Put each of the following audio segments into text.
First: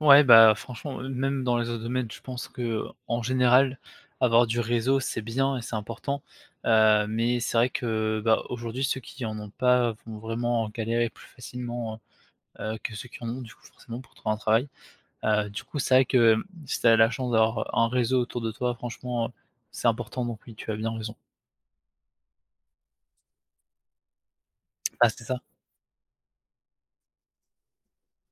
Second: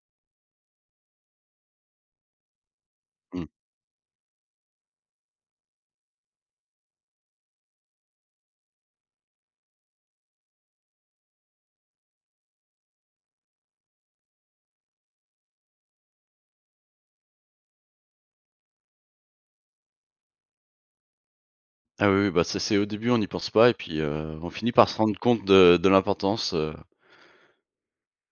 Ouais, bah, franchement, heu, même dans les autres domaines, je pense qu'en Mmh. général avoir du réseau c'est bien et c'est important. Heu, mais c'est vrai que, heu, bah, aujourd'hui ceux qui en ont pas vont vraiment galérer plus facilement, heu heu, que ceux qui en ont du coup forcément pour trouver un travail. Heu, du coup c'est vrai que, si tu as la chance d'avoir un réseau autour de toi franchement, heu, c'est important donc oui, tu as bien raison. Ah oui, oui, bah, ça c'est au début on y pense pas et puis heu, on finit par se Ah rendre c'est ça. compte de de l'importance, heu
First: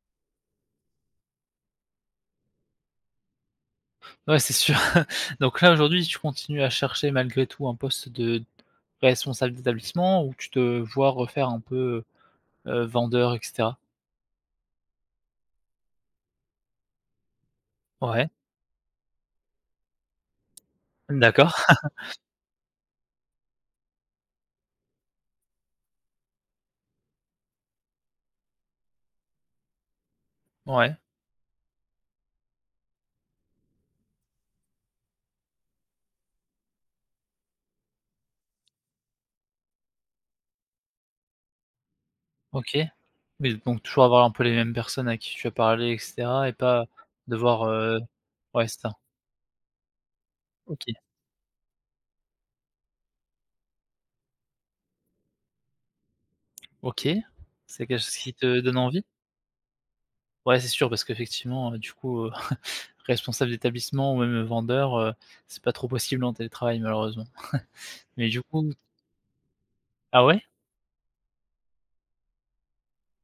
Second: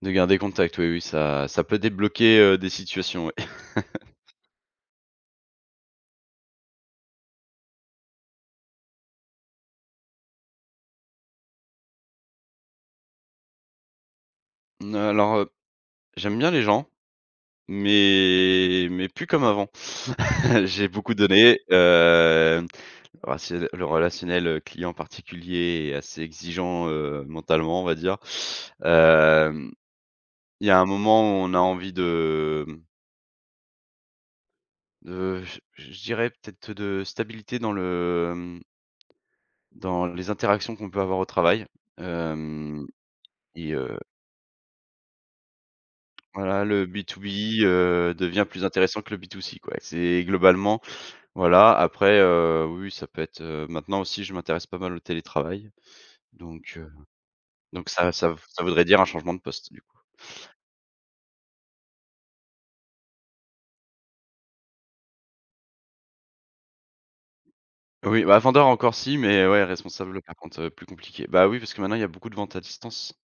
de garder contact oui, oui, ça ça peut débloquer, heu, des situations, ouais. Ouais, c'est sûr donc là aujourd'hui tu continues à chercher malgré tout un poste de responsable d'établissement où tu te, heu, vois refaire un peu, heu, vendeur et cetera? N heu, alors, heu, j'aime bien les gens. Ouais. Mais mais plus comme avant, j'ai beaucoup D'accord. donné. Heu, oh c'est le le relationnel, heu, le client particulier est assez exigeant, heu, mentalement on va dire. Hem, il y a un Ouais. moment où on a envie de mmh heu, je j je dirais peut-être de stabilité dans le hem, dans les interactions qu'on peut avoir au travail, OK. hem Mais et bon, heu toujours avoir un peu les mêmes personnes avec qui tu peux parler et cetera et voilà le pas B to B, de voir heu, heu, devient plus ouais, c'est ça. intéressant que le B to C quoi c'est, globalement OK. voilà après, heu, oui ça peut être heu, maintenant aussi je m'intéresse pas mal au télétravail donc heu, OK, c'est donc quelque ça chose ça qui v te ça donne voudrait dire un envie? changement de poste du coup. Ouais c'est sûr, parce qu'effectivement, heu, du coup responsable d'établissement ou même vendeur, heu, c'est pas trop possible en télétravail malheureusement, Oui, mais bah, du vendeur coup encore si, mais ouais, responsable Ah par ouais? contre plus compliqué. Bah, oui, parce que maintenant il y a beaucoup de vente à distance.